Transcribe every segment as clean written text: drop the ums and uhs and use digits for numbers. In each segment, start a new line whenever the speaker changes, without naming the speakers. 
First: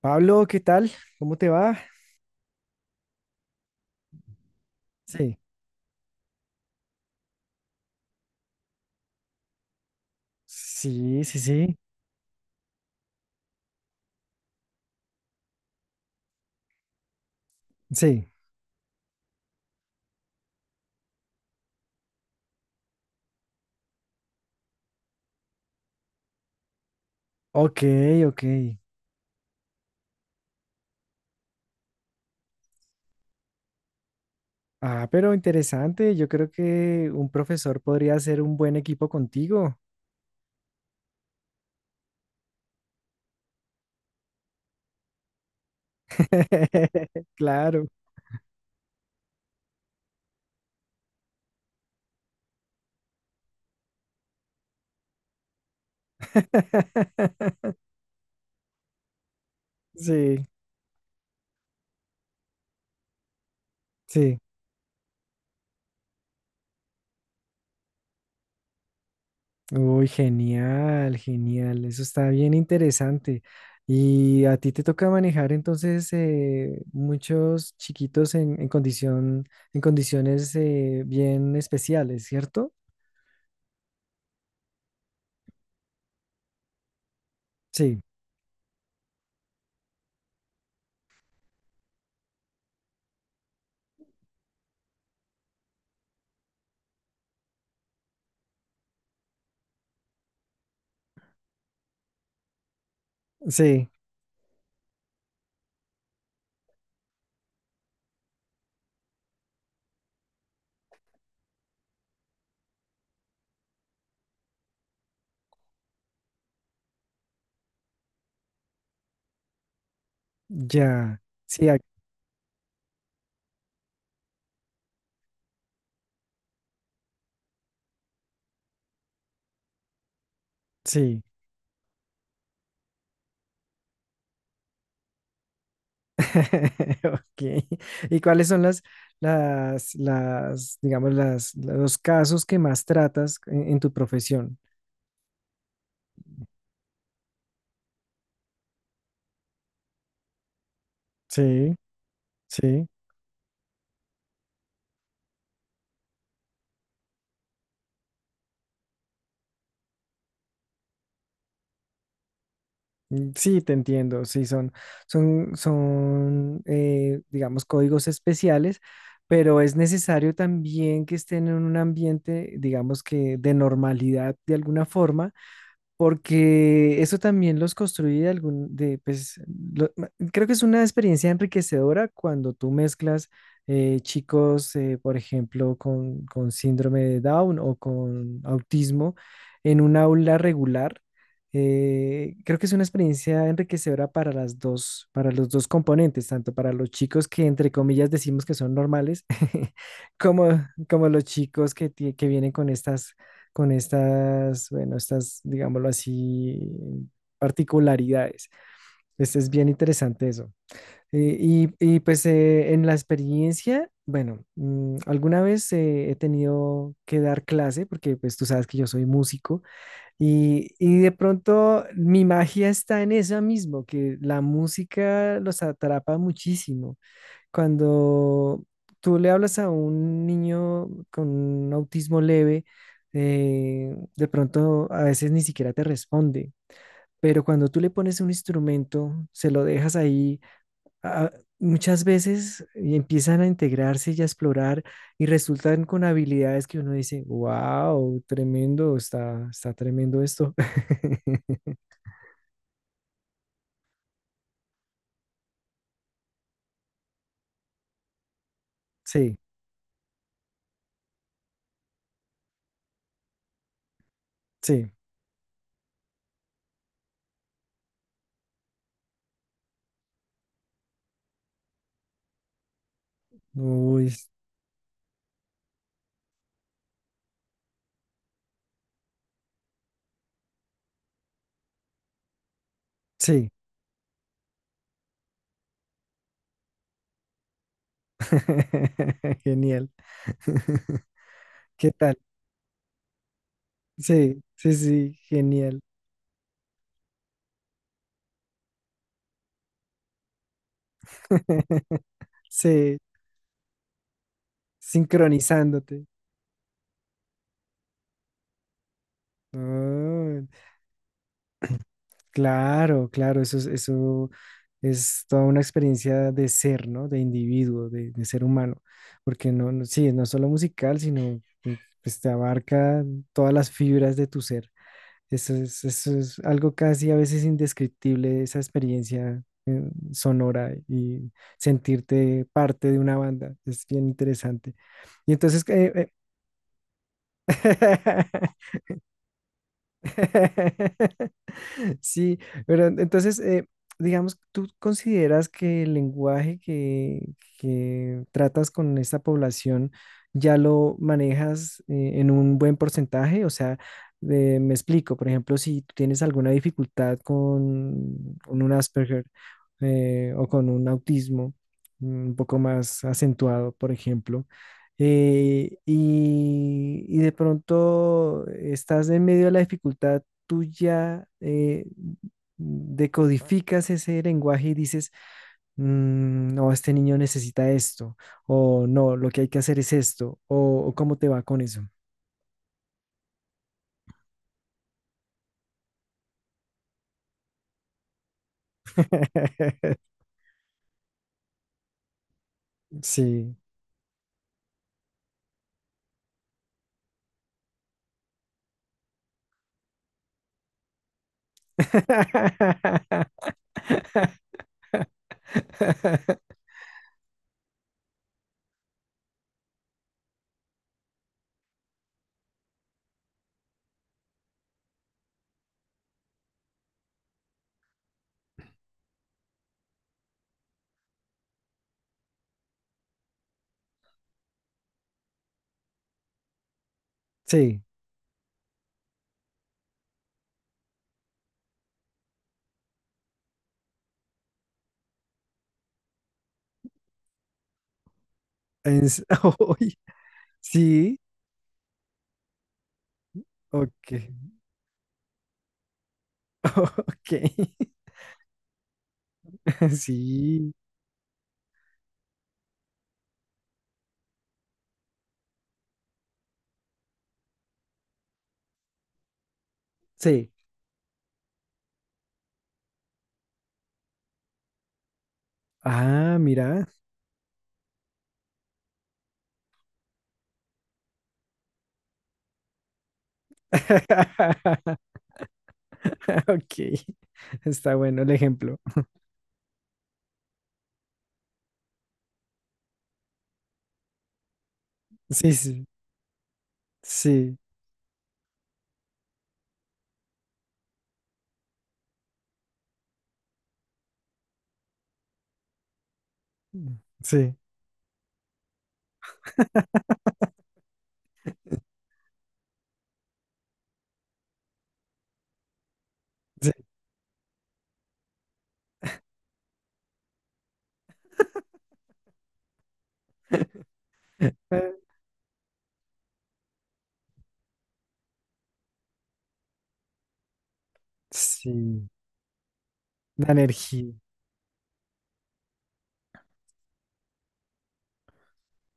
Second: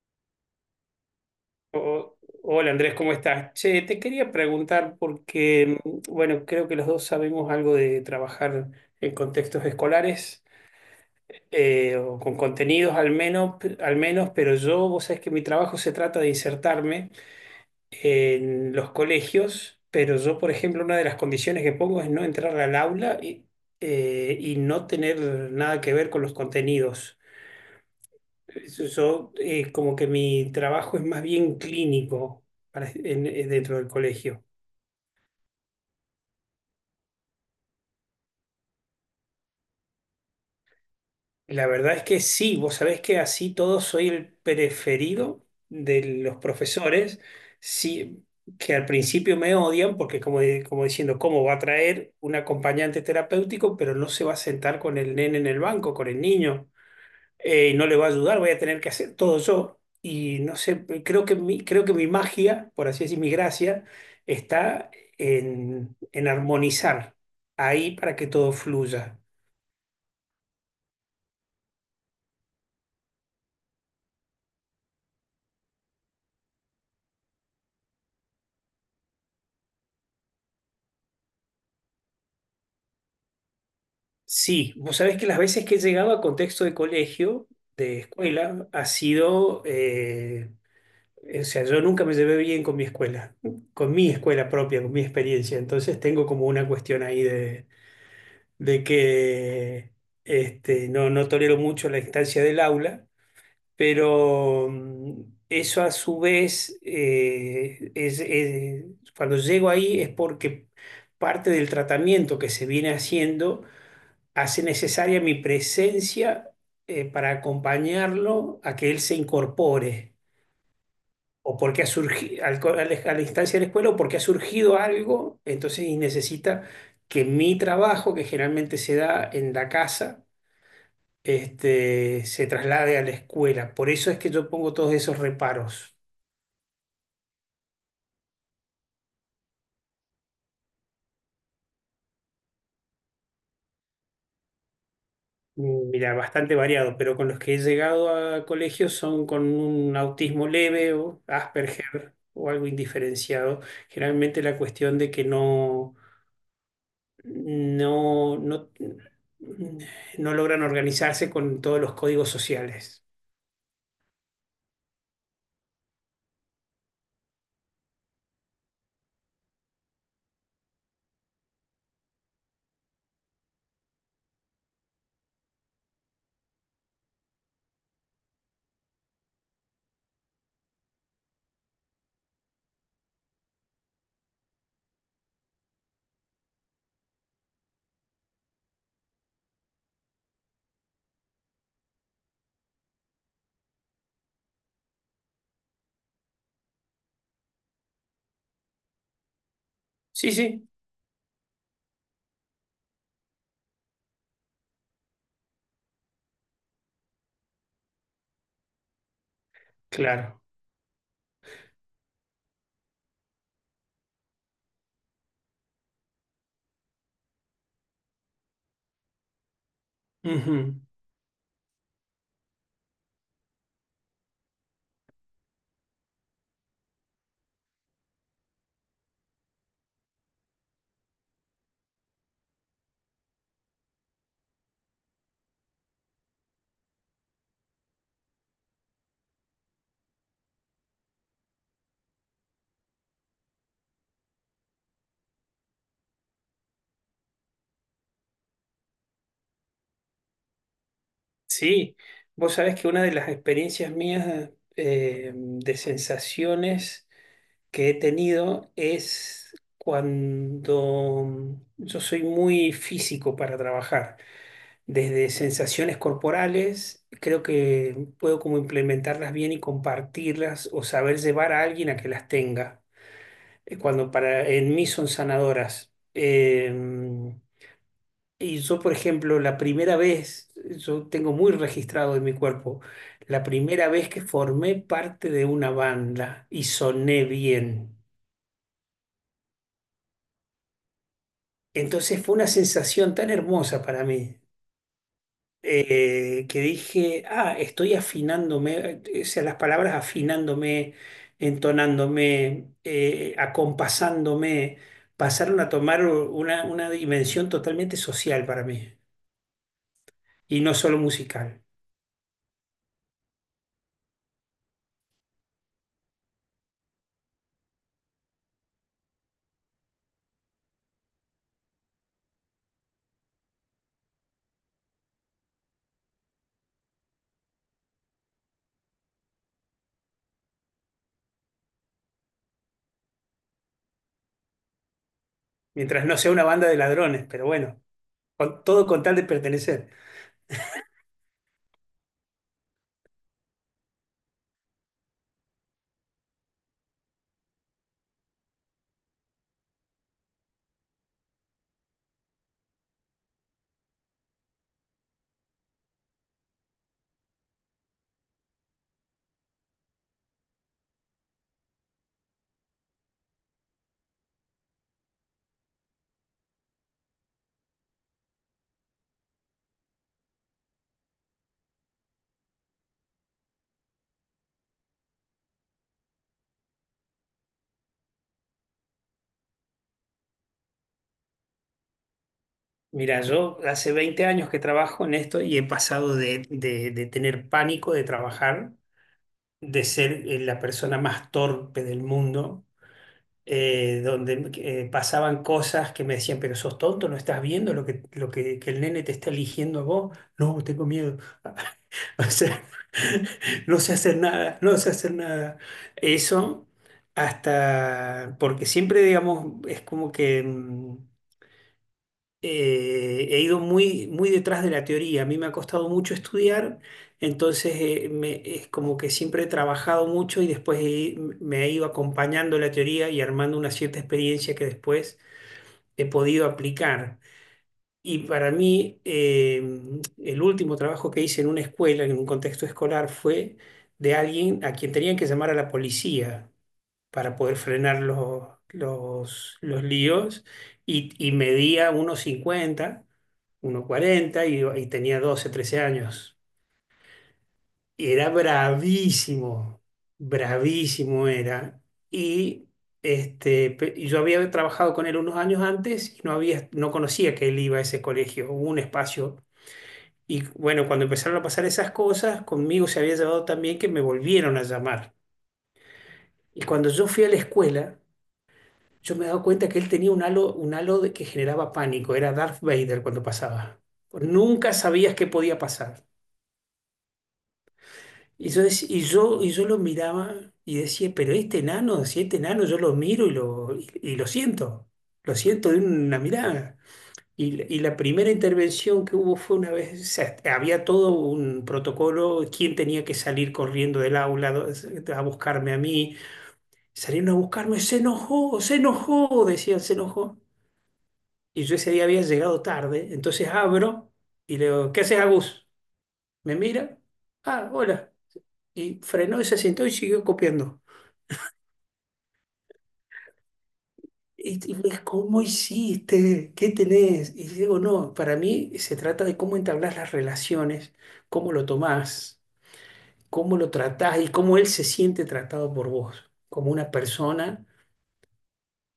Pablo, ¿qué tal? ¿Cómo te va?
O- hola Andrés, ¿cómo estás? Che, te quería preguntar
Sí,
porque, bueno, creo que los dos sabemos algo de trabajar en contextos escolares,
Sí, sí, sí,
o con contenidos al menos, pero yo, vos sabés que mi trabajo se trata de insertarme
sí.
en los colegios, pero yo, por ejemplo, una de las condiciones que pongo es no entrar al aula y no tener nada que ver con los contenidos.
Ok, ok.
Yo, como que mi trabajo es más bien clínico dentro del colegio.
Ah, pero interesante. Yo creo que un profesor podría hacer un buen equipo contigo.
La verdad es que sí, vos sabés que así todo soy el preferido de los profesores,
Claro.
sí, que al principio me odian porque como diciendo, ¿cómo va a traer un acompañante terapéutico, pero no se va a sentar con el nene en el banco, con el niño? No le va a ayudar, voy a tener que hacer todo yo. Y
Sí,
no sé, creo que mi, magia, por así decir, mi gracia,
sí.
está en armonizar ahí para que todo fluya.
Uy, genial, genial. Eso está bien interesante. Y a ti te toca manejar entonces muchos chiquitos en condición, en condiciones bien especiales, ¿cierto?
Sí, vos sabés que las veces que he llegado a contexto de colegio, de
Sí.
escuela, ha sido, o sea, yo nunca me llevé bien con mi escuela propia, con mi experiencia. Entonces tengo como una cuestión ahí de que este, no, no tolero mucho la instancia del aula,
Sí,
pero eso a su vez, cuando llego ahí es porque parte del tratamiento que se viene haciendo hace necesaria mi presencia, para acompañarlo a que él se incorpore.
ya.
O
Sí,
porque ha surgido, al co- a la instancia de la escuela, o porque ha surgido algo, entonces y necesita que mi trabajo, que generalmente se da en la casa,
sí.
este, se traslade a la escuela. Por eso es que yo pongo todos esos reparos.
Ok. ¿Y cuáles son las, digamos, las, los casos que más tratas en tu profesión?
Mira, bastante variado, pero con los que he llegado a colegios son con un autismo leve o
Sí,
Asperger o algo
sí.
indiferenciado. Generalmente la cuestión de que no, no, no, mm, no logran organizarse con todos los códigos sociales.
Mm, sí, te entiendo. Sí, son, digamos, códigos especiales, pero es necesario también que estén en un ambiente, digamos que de normalidad de alguna forma. Porque eso también los construye pues, creo que es una experiencia enriquecedora cuando tú mezclas chicos, por ejemplo, con síndrome de Down o con autismo en un aula regular. Creo que es una experiencia enriquecedora para las dos, para los dos componentes, tanto para los chicos que entre comillas decimos que son normales,
Sí,
como,
sí,
como los chicos que vienen con estas, bueno, estas, digámoslo así, particularidades. Pues es bien interesante
claro.
eso. Y, pues, en la experiencia, bueno, alguna vez he tenido que dar clase porque pues tú sabes que yo soy músico y,
Ujú.
y de pronto mi magia está en eso mismo, que la música los atrapa muchísimo cuando tú le hablas a un niño con autismo leve, de pronto a veces ni siquiera te responde, pero cuando tú le pones un instrumento, se lo dejas ahí, a- muchas veces y empiezan a integrarse y a explorar y resultan con habilidades que uno dice, wow, tremendo, está tremendo esto.
Sí, vos sabés que una de las experiencias mías, de sensaciones que he tenido,
Sí,
es cuando yo soy muy físico para trabajar,
sí,
desde sensaciones corporales, creo que puedo como implementarlas bien y compartirlas, o saber llevar a alguien a que las tenga, cuando
uy,
para en mí son sanadoras. Y yo, por ejemplo, la primera vez, yo tengo muy registrado en mi cuerpo la
sí,
primera vez que formé parte de una banda y soné bien.
genial. ¿Qué tal?
Entonces fue una sensación tan hermosa para mí,
Sí, sí, sí, genial.
que dije, ah, estoy afinándome, o sea, las palabras afinándome, entonándome,
Sí,
acompasándome, pasaron a
sincronizándote.
tomar una, dimensión totalmente social para mí
Ah,
y no solo musical,
claro, claro, eso es toda una experiencia de ser, ¿no? De individuo, de ser humano, porque no, sí, no es solo musical, sino que, pues, te abarca todas las fibras de tu ser. Eso es algo casi a veces indescriptible, esa experiencia sonora y sentirte parte de una banda. Es bien interesante. Y entonces, eh,
mientras
eh,
no sea una banda de ladrones, pero bueno, todo con tal de pertenecer.
Sí, pero entonces, digamos, ¿tú consideras que el lenguaje que tratas con esta población ya lo manejas en un buen porcentaje? O sea, me explico, por ejemplo, si tú tienes alguna dificultad con un Asperger o con un autismo un poco más acentuado, por ejemplo, y de pronto estás en medio de la dificultad tú ya decodificas ese lenguaje y dices, "Mm, no, este niño necesita esto, o no, lo que hay que hacer es esto, o cómo te va con eso.
Mira, yo hace 20 años que trabajo en esto y he pasado de tener pánico de trabajar, de ser, la persona más torpe del mundo,
Sí.
donde pasaban cosas que me decían, pero sos tonto, no estás viendo que el nene te está eligiendo a vos. No, tengo miedo. O sea, no sé hacer nada, no sé hacer nada. Eso hasta, porque siempre, digamos, es como que he ido muy, muy detrás de la teoría. A mí me ha costado mucho estudiar, entonces es como que siempre he trabajado mucho y después me he ido acompañando la teoría y armando una cierta experiencia que después he podido aplicar.
Sí.
Y para mí, el último trabajo que hice en una escuela, en un contexto escolar, fue de alguien a quien tenían que llamar a la policía para poder frenar los,
En s-
los, los
Uy,
líos, y,
sí.
y medía 1,50,
Ok.
1,40, y tenía 12 13 años.
Ok.
Y era bravísimo,
Sí.
bravísimo era. Y, y yo había trabajado con él unos años antes y no había, no conocía que él iba a ese colegio, hubo un espacio. Y
Sí.
bueno, cuando empezaron a pasar esas cosas, conmigo se había llevado también, que me volvieron a llamar.
Ah,
Y
mira.
cuando yo fui a la escuela, yo me he dado cuenta que él tenía un halo de que generaba pánico. Era Darth Vader cuando pasaba. Nunca sabías qué podía pasar.
Ok. Está bueno el
Y yo,
ejemplo.
dec- y yo, y yo lo miraba y decía, pero este enano, si este enano yo lo miro y lo siento. Lo
Sí,
siento de
sí.
una mirada. Y,
Sí.
la- y la primera intervención que hubo fue una vez, o sea, había todo un protocolo, quién tenía que salir corriendo del aula a buscarme a mí. Salieron a
Sí.
buscarme, se enojó, decían, se enojó. Y yo ese día había llegado tarde, entonces abro y le digo, ¿qué haces, Agus? Me
Sí.
mira, ah, hola. Y frenó y se sentó y siguió copiando. Y me
Eh,
dijo, ¿cómo hiciste? ¿Qué tenés? Y digo, no, para mí se trata de cómo entablas las relaciones, cómo lo
sí,
tomás,
la
cómo lo
energía.
tratás y cómo él se siente tratado por vos, como una persona.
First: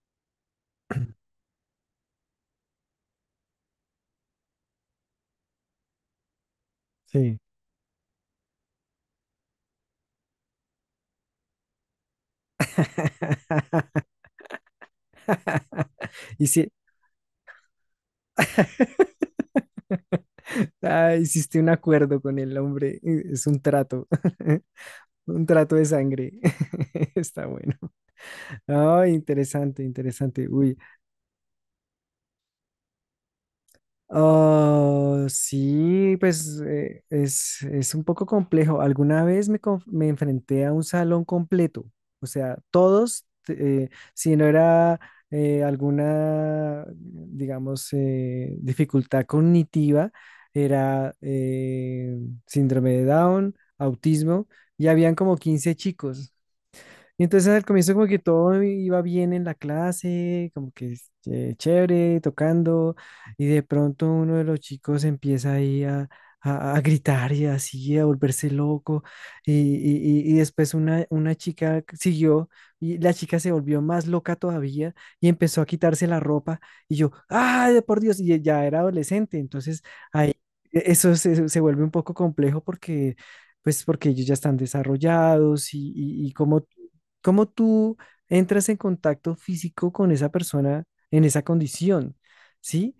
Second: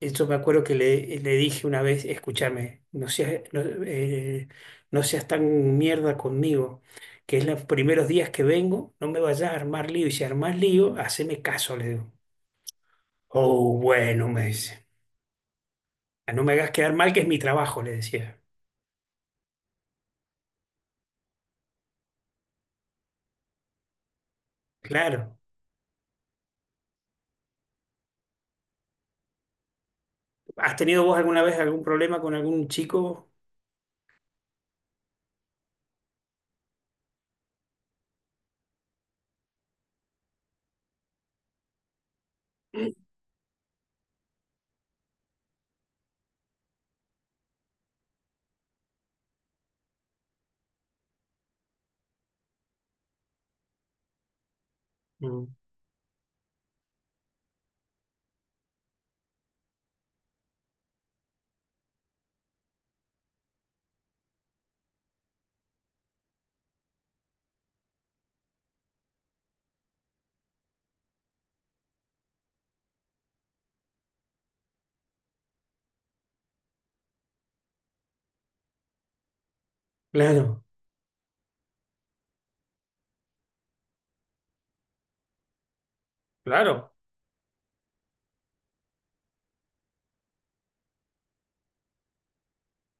Yo me acuerdo que le dije una vez, escúchame, no seas tan mierda conmigo,
Sí.
que es los primeros días que vengo, no me vayas a armar lío, y si armás lío, haceme caso, le digo. Oh, bueno, me dice, "Ah, no
Y
me
si
hagas quedar mal, que es mi trabajo", le decía.
ah, hiciste un acuerdo con el hombre, es un trato,
Claro,
un trato de sangre. Está bueno. Ay, interesante, interesante. Uy,
¿has tenido vos alguna vez algún problema con algún chico?
oh, sí, pues, es un poco complejo. Alguna vez me enfrenté a un salón completo, o sea, todos, si no era alguna, digamos, dificultad cognitiva, era síndrome de Down, autismo, y habían como
Mm,
15 chicos. Y entonces al comienzo como que todo iba bien en la clase, como que chévere, tocando, y de pronto uno de los chicos empieza ahí a, a gritar y así, a volverse loco, y después una chica siguió, y la chica se volvió más loca todavía, y empezó a quitarse la ropa, y yo, ¡ay, por Dios! Y ya era adolescente, entonces ahí
claro,
eso se vuelve un poco complejo porque pues porque ellos ya están desarrollados y cómo.
claro.
¿Cómo tú entras en contacto físico con esa persona en esa condición? ¿Sí?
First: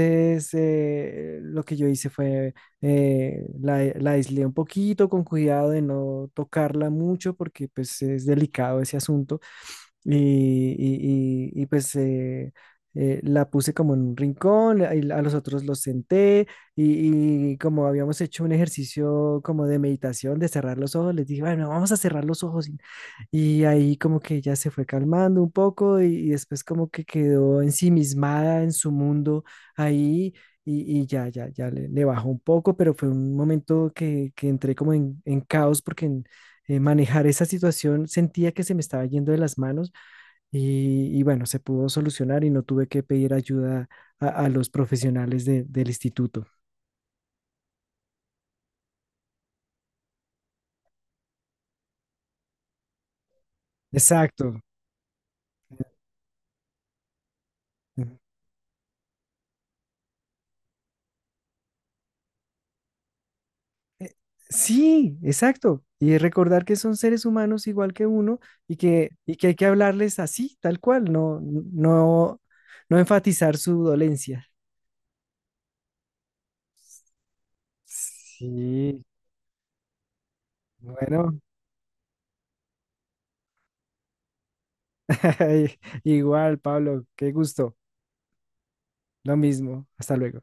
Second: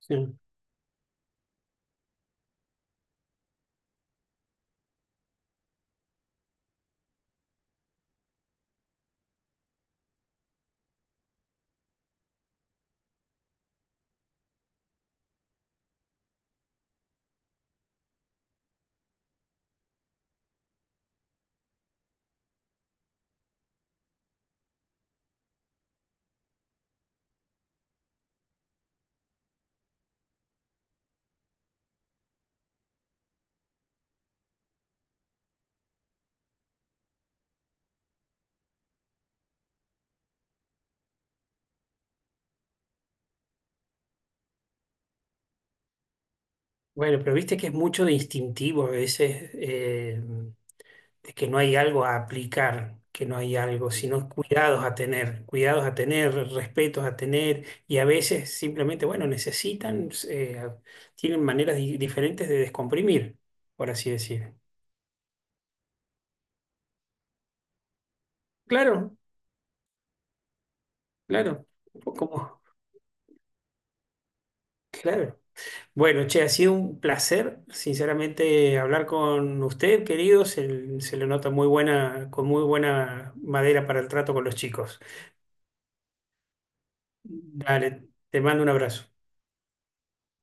Sí.
lo que yo hice fue, la aislé un poquito con cuidado de no tocarla mucho porque pues es delicado ese asunto y, y, pues, la puse como en un rincón, y a los otros los senté y como habíamos hecho un ejercicio como de meditación, de cerrar los ojos, les dije, bueno, vamos a cerrar los ojos y ahí como que ella se fue calmando un poco y después como que quedó ensimismada en su mundo ahí y ya le bajó un poco, pero fue un momento que entré como en caos porque manejar esa situación sentía que se me estaba yendo de las manos y bueno, se pudo solucionar y no tuve que pedir ayuda a los profesionales del instituto.
Bueno, pero viste que es mucho de instintivo a veces. De que no hay algo a aplicar, que no hay algo, sino
Exacto.
cuidados a tener, respetos a tener, y a veces simplemente, bueno, necesitan, tienen maneras diferentes de descomprimir, por así decir.
Sí, exacto. Y recordar que son seres humanos igual que uno y que,
Claro,
y que hay que hablarles así, tal cual, no,
claro, un poco
no,
como,
no enfatizar su dolencia.
claro. Bueno, che, ha sido un placer, sinceramente,
Sí,
hablar con usted, querido. Se le
bueno,
nota muy buena, con muy buena madera para el trato con los chicos.
igual, Pablo, qué gusto.
Dale, te mando un abrazo.
Lo mismo. Hasta luego.